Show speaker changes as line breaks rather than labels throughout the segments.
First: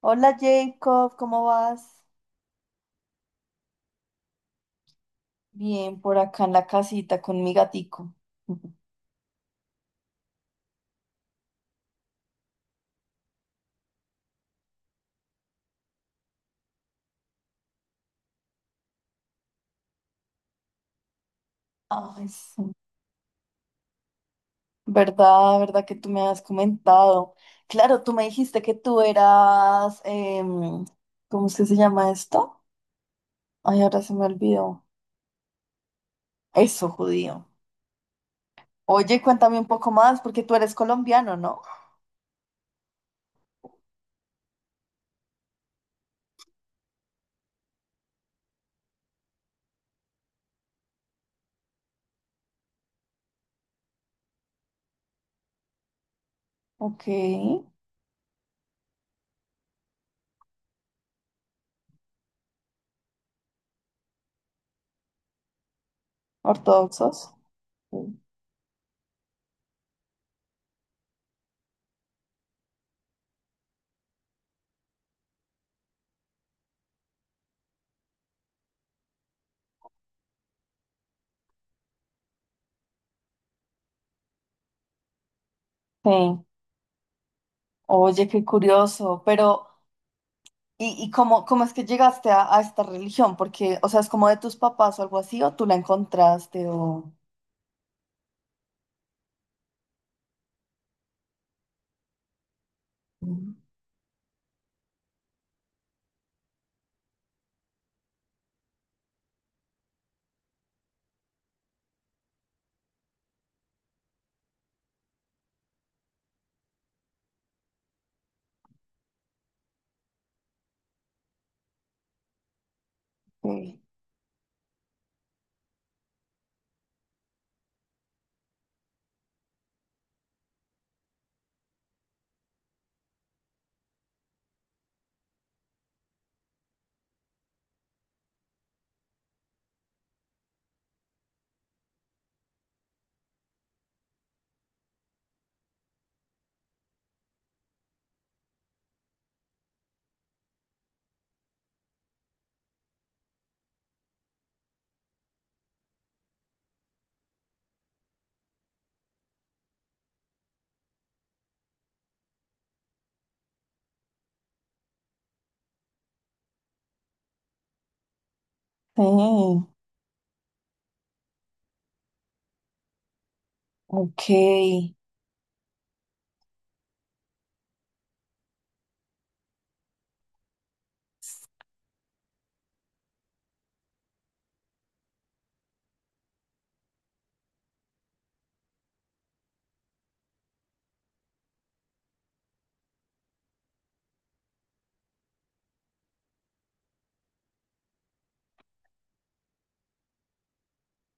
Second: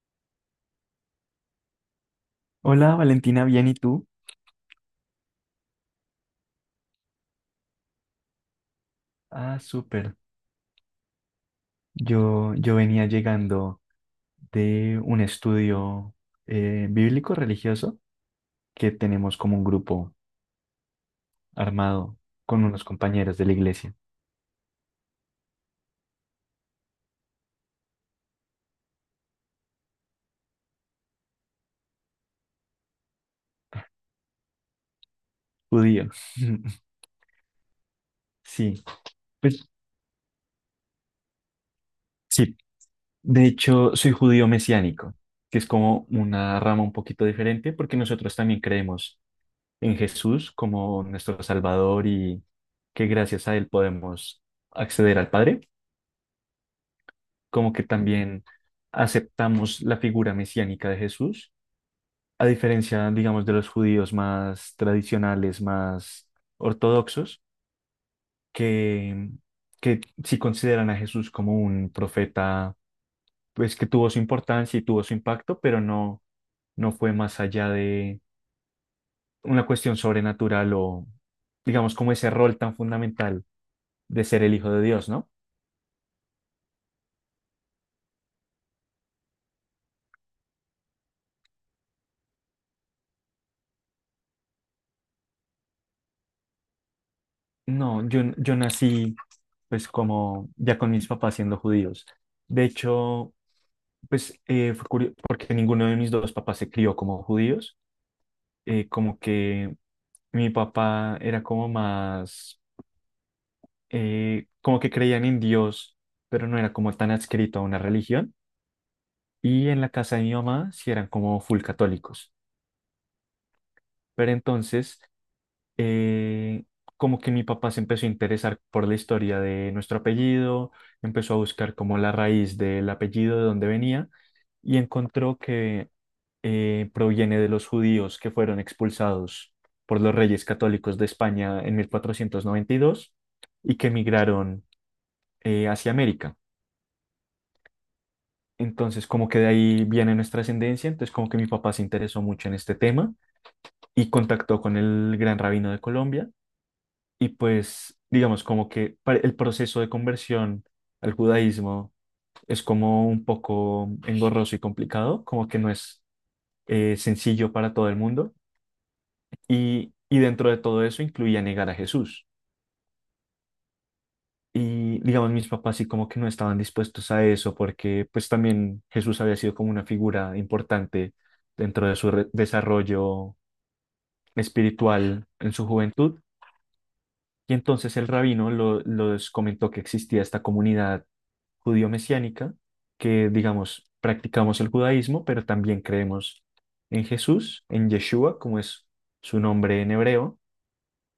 Hola Jacob, ¿cómo vas?
Hola Valentina, bien, ¿y tú?
Bien, por acá en la casita con mi gatico.
Ah, súper. Yo venía llegando de un estudio bíblico religioso que tenemos como un grupo armado
Ay,
con
sí.
unos compañeros de la iglesia,
¿Verdad? ¿Verdad que tú me has comentado? Claro, tú me dijiste que tú eras, ¿cómo es que se llama esto? Ay, ahora se me olvidó.
judío.
Eso, judío.
Sí,
Oye, cuéntame un
pues
poco más, porque tú eres colombiano, ¿no?
sí. De hecho, soy judío mesiánico, que es como una rama un poquito diferente porque nosotros también creemos en Jesús como nuestro Salvador y que gracias a él podemos acceder al Padre.
Ok,
Como que también aceptamos la figura mesiánica de Jesús, a diferencia, digamos, de los judíos más tradicionales, más
ortodoxos.
ortodoxos,
Sí.
que, que sí consideran a Jesús como un profeta, pues que tuvo su importancia y tuvo su impacto, pero no fue más allá de una cuestión sobrenatural o, digamos, como ese rol tan fundamental de ser el Hijo de Dios, ¿no?
Sí. Oye, qué curioso, pero ¿y cómo es que llegaste a esta religión? Porque, o sea, es como de tus papás o algo así, o tú la encontraste, o...
No, yo nací pues como ya con mis papás siendo judíos. De hecho,
Mm.
pues fue curioso porque ninguno de mis dos papás se crió como judíos. Como que mi papá era como más, como que creían en Dios, pero no era como tan adscrito a una religión. Y en la casa de mi mamá sí eran como full católicos.
Sí,
Pero entonces eh, como que mi papá se empezó a interesar por la historia de nuestro apellido, empezó a buscar como la raíz del apellido de dónde venía y encontró que proviene de los judíos que fueron expulsados por los reyes católicos de España en 1492 y dos y que emigraron hacia América. Entonces, como que de ahí viene nuestra ascendencia, entonces como que mi papá se interesó mucho en este tema y contactó con el gran rabino de Colombia. Y pues, digamos, como que el proceso de conversión al judaísmo es como un poco engorroso y complicado, como que no es sencillo para todo el mundo.
sí,
Y dentro de todo eso incluía negar a Jesús.
ok,
Y digamos, mis papás sí como que no estaban dispuestos a eso porque pues también Jesús había sido como una figura importante dentro de su desarrollo espiritual en su juventud. Y entonces el rabino los comentó que existía esta comunidad judío-mesiánica, que digamos, practicamos el judaísmo, pero también creemos en Jesús, en Yeshua, como es su nombre en hebreo.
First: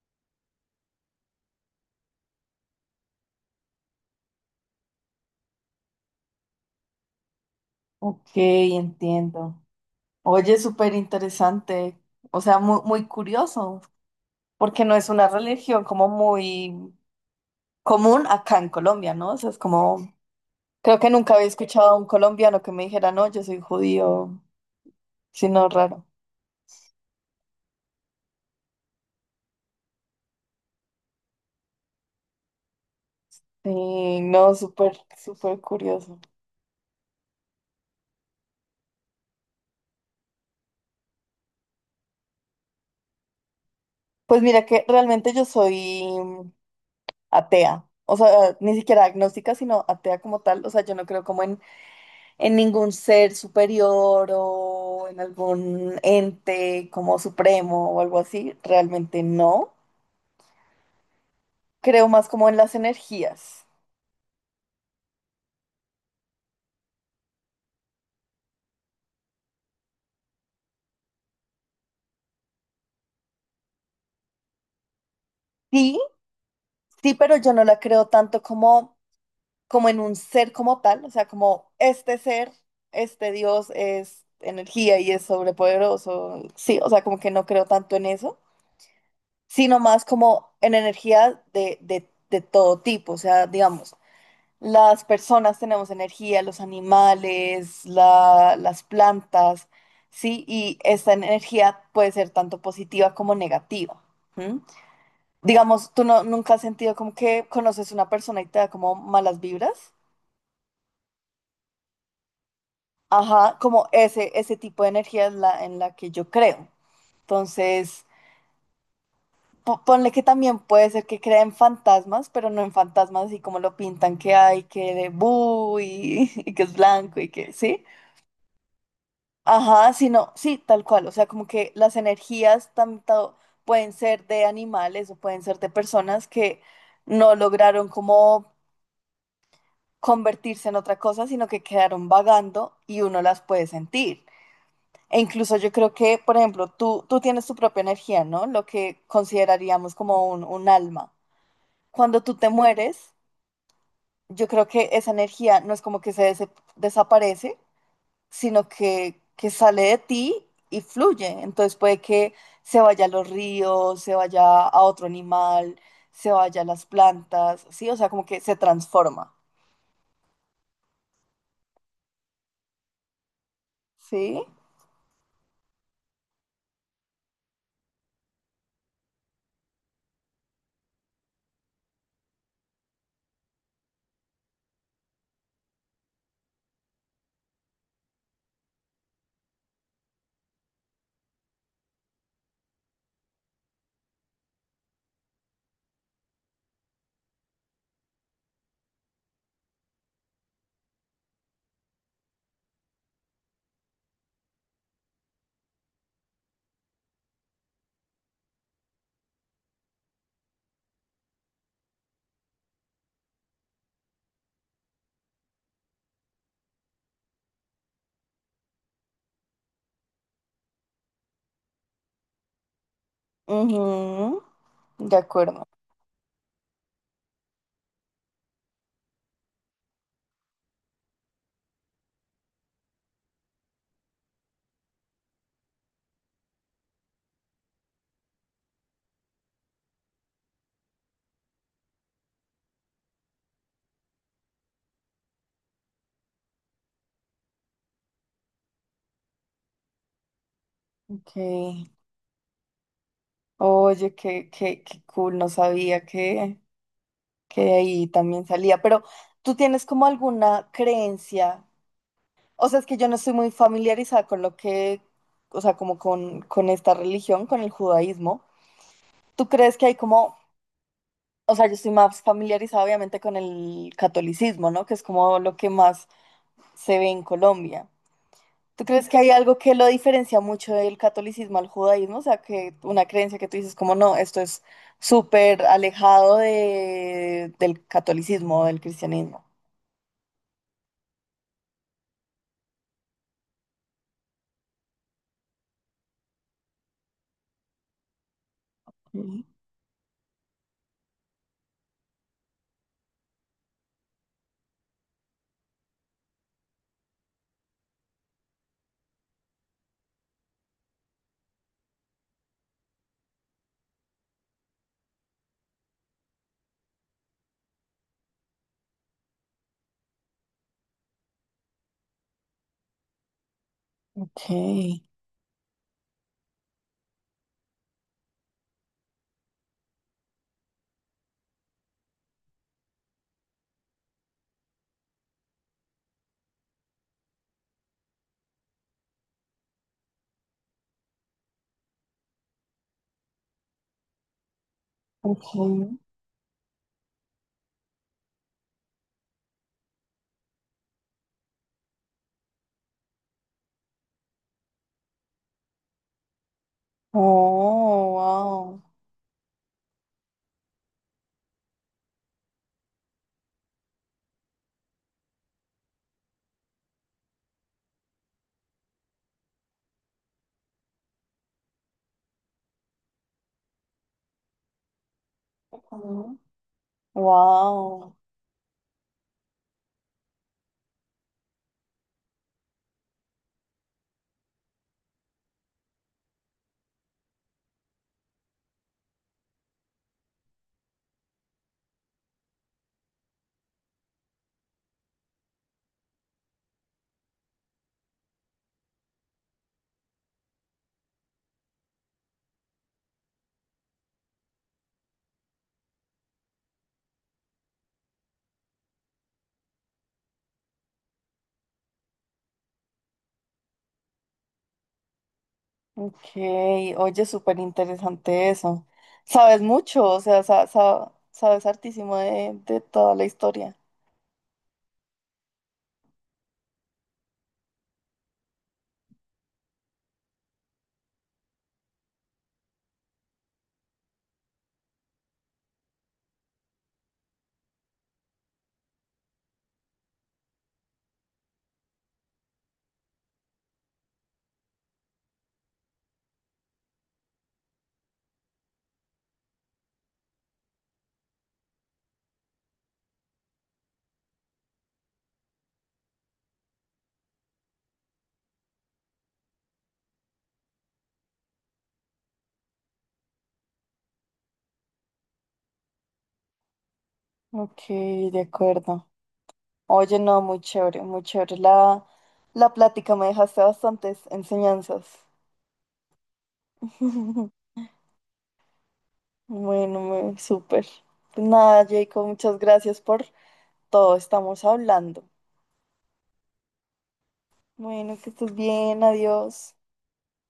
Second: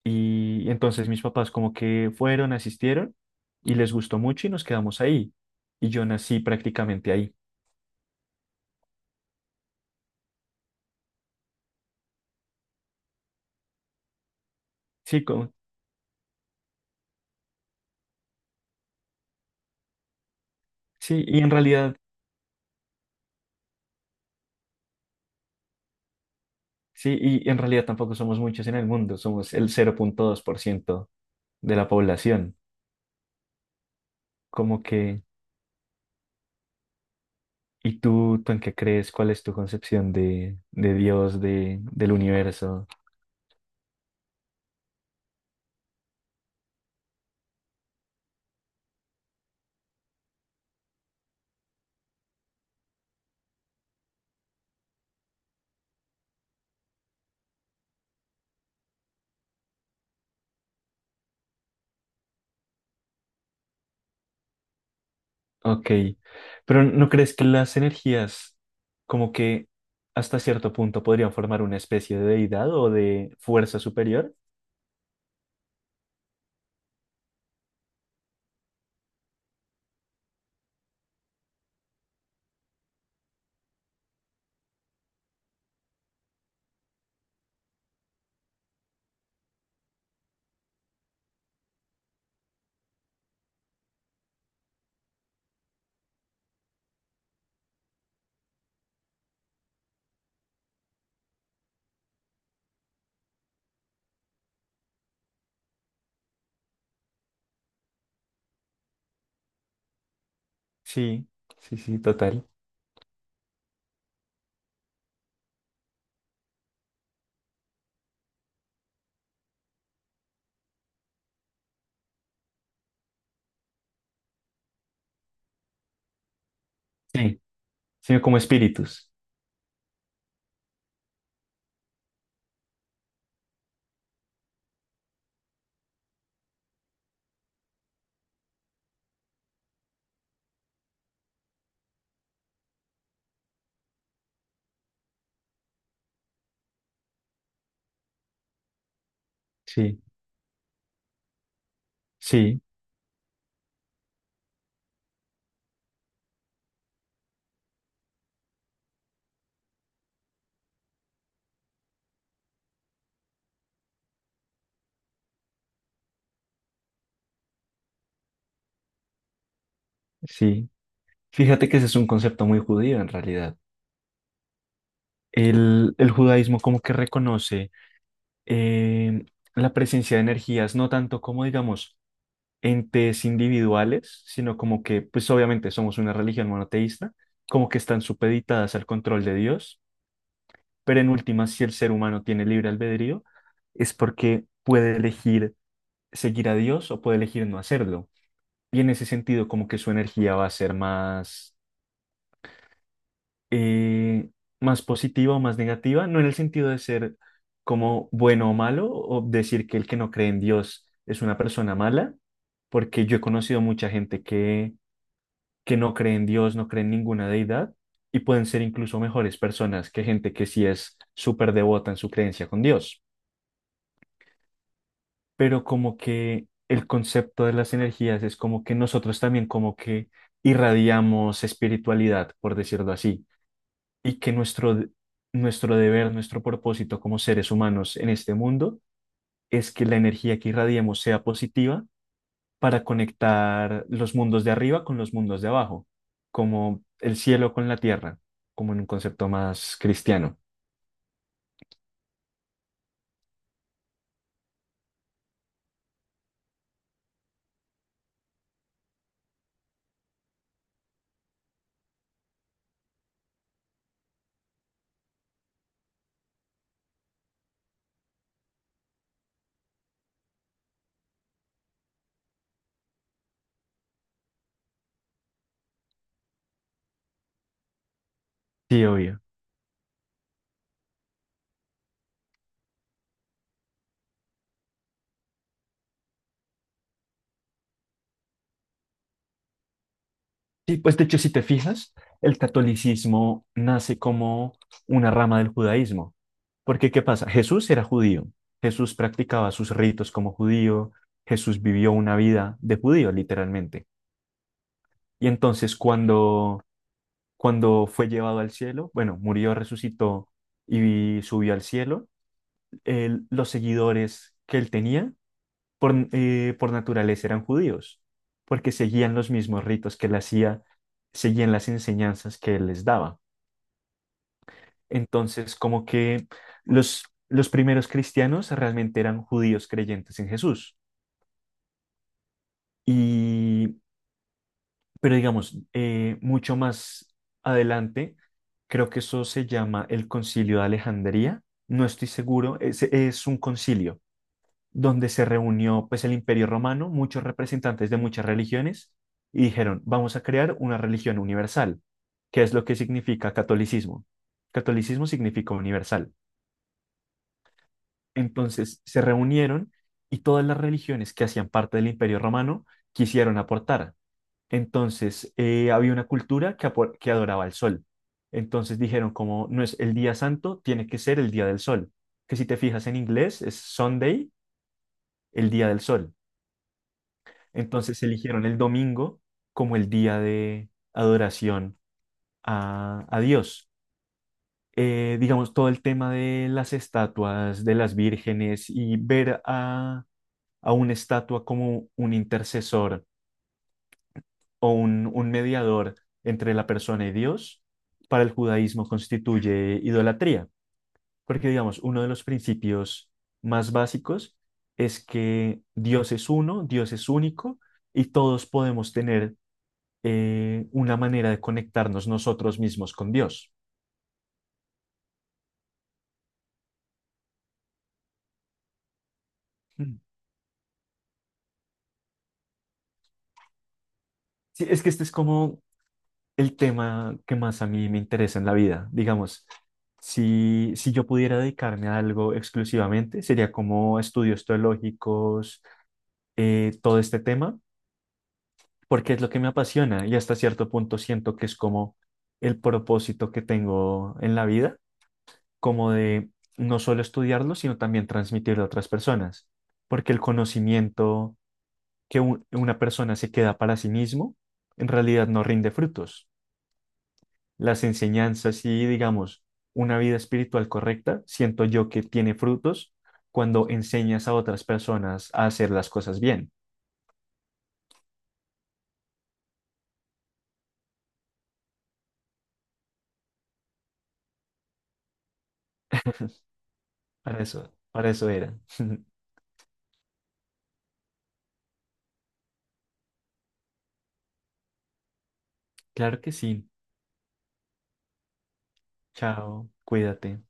Y entonces mis papás como que fueron, asistieron y les gustó mucho y nos quedamos ahí. Y yo nací prácticamente ahí.
ok, entiendo. Oye, súper interesante, o sea, muy, muy curioso, porque no es
Sí,
una religión como muy común acá en Colombia, ¿no? O sea, es como, creo que
sí,
nunca
y
había
en
escuchado a
realidad,
un colombiano que me dijera, no, yo soy judío, sino raro.
sí, y en realidad tampoco somos muchos en el mundo, somos el cero punto dos por ciento de la población.
Sí, no,
Como
súper,
que
súper curioso.
¿Y tú en qué crees? ¿Cuál es tu concepción de Dios, del universo?
Pues mira que realmente yo soy atea, o sea, ni siquiera agnóstica, sino atea como tal, o sea, yo no creo como en ningún ser superior o en algún ente como supremo o algo así, realmente no. Creo más como en las energías.
Ok, pero ¿no crees que las energías como que hasta cierto punto podrían formar una especie de deidad o de fuerza superior?
Sí, sí, pero yo no la creo tanto como en un ser como tal, o sea, como este ser, este Dios es energía y es sobrepoderoso, sí, o sea, como que no creo tanto en eso sino más como en energía de todo tipo. O sea, digamos, las personas tenemos energía, los animales, las plantas, ¿sí? Y esta energía puede ser tanto positiva como negativa. ¿M? Digamos, tú no, nunca has sentido como que conoces una persona y te da como malas vibras.
Sí, sí, sí, total.
Ajá, como ese tipo de energía es la en la que yo creo. Entonces, ponle que también puede ser que crea en fantasmas, pero no en fantasmas así como lo pintan que hay, que de bu y, y que es blanco y
Sí,
que, ¿sí?
sí, como espíritus.
Ajá, sino, sí, tal cual. O sea, como que las energías tanto pueden ser de animales o pueden ser de personas que no lograron como convertirse en otra cosa, sino que quedaron vagando y uno las puede sentir. E incluso yo creo que, por ejemplo, tú tienes tu propia energía, ¿no? Lo que consideraríamos
Sí,
como un alma cuando tú te
sí,
mueres, yo creo que esa energía no es como que desaparece, sino que sale de ti y fluye. Entonces puede que se vaya a los ríos, se vaya a otro animal, se vaya a las plantas, ¿sí? O sea, como que se transforma,
sí. Fíjate que ese es un concepto muy judío en realidad.
¿sí?
El judaísmo como que reconoce em, la presencia de energías, no tanto como digamos entes individuales, sino como que, pues obviamente somos una religión monoteísta, como que están supeditadas al control de Dios, pero en última, si el ser humano tiene libre albedrío, es porque puede elegir seguir a Dios o puede elegir no hacerlo. Y en ese sentido, como que su energía va a ser eh, más positiva o más negativa, no en el sentido de ser como bueno o malo, o decir que el que no cree en Dios es una persona mala, porque yo he conocido mucha gente que no creen en Dios, no creen en ninguna deidad y pueden ser incluso mejores personas que gente que sí es súper devota en su creencia con Dios.
Ujú, de
Pero
acuerdo.
como que el concepto de las energías es como que nosotros también como que irradiamos espiritualidad, por decirlo así, y que nuestro deber, nuestro propósito como seres humanos en este mundo es que la energía que irradiemos sea positiva para conectar los mundos de arriba con los mundos de abajo, como el cielo con la tierra, como en un concepto más cristiano.
Ok. Oye, qué cool, no sabía que, de ahí también salía. Pero ¿tú tienes como alguna creencia? O sea, es que yo no estoy muy familiarizada con lo que, o sea, como con esta religión, con el judaísmo. ¿Tú crees que hay como, o sea, yo estoy más familiarizada obviamente con el catolicismo, ¿no? Que es como lo que más se ve en Colombia.
Sí,
¿Tú crees que
obvio.
hay algo que lo diferencia mucho del catolicismo al judaísmo? O sea, que una creencia que tú dices como, no, esto es súper alejado del catolicismo, del cristianismo.
Sí, pues de hecho, si te fijas, el catolicismo nace como una rama del judaísmo. Porque, ¿qué pasa? Jesús era judío. Jesús
Mm,
practicaba sus ritos como judío. Jesús vivió una vida de judío, literalmente. Y entonces, cuando fue llevado al cielo, bueno, murió, resucitó y subió al cielo, los seguidores que él tenía por naturaleza eran judíos, porque seguían los mismos ritos que él hacía, seguían las enseñanzas que él les daba.
ok.
Entonces, como que los, los primeros cristianos realmente eran judíos creyentes en Jesús. Y, pero digamos, mucho más adelante, creo que eso se llama el Concilio de Alejandría. No estoy seguro, es un concilio donde se
Ok.
reunió pues el Imperio Romano, muchos representantes de muchas religiones, y dijeron, vamos a crear una religión universal. ¿Qué es lo que significa catolicismo? Catolicismo significa universal.
Oh,
Entonces se reunieron y todas las religiones que hacían parte del Imperio Romano quisieron aportar. Entonces había una cultura que, que adoraba el sol. Entonces dijeron como no es el día santo, tiene que ser el día del sol. Que si te fijas en inglés es Sunday, el día del sol.
wow.
Entonces
Wow,
eligieron el domingo como el día de adoración a Dios. Digamos, todo el tema de las estatuas, de las vírgenes y ver a una estatua como un intercesor o un mediador entre la persona y Dios, para el judaísmo constituye idolatría, porque digamos, uno de los principios más básicos es que Dios es uno, Dios es único y todos podemos tener una manera de conectarnos nosotros mismos con Dios.
ok, oye, súper interesante eso. Sabes
Mm.
mucho, o sea, sabes hartísimo de toda la historia.
Sí, es que este es como el tema que más a mí me interesa en la vida. Digamos, si yo pudiera dedicarme a algo exclusivamente, sería como estudios teológicos, todo este tema, porque es lo que me apasiona y hasta cierto punto siento que es como el propósito que tengo en la vida, como de no solo estudiarlo, sino también transmitirlo a otras personas, porque el conocimiento que una persona se queda para sí mismo, en realidad no rinde frutos. Las enseñanzas y, digamos, una vida espiritual correcta, siento yo que tiene frutos cuando enseñas a otras personas a hacer las cosas bien.
Ok, de acuerdo. Oye, no, muy chévere, muy chévere. La plática me dejaste bastantes enseñanzas.
Para eso era.
Bueno, súper. Pues nada, Jacob, muchas gracias por todo. Estamos hablando.
Claro que sí.
Bueno, que estés bien,
Chao,
adiós.
cuídate.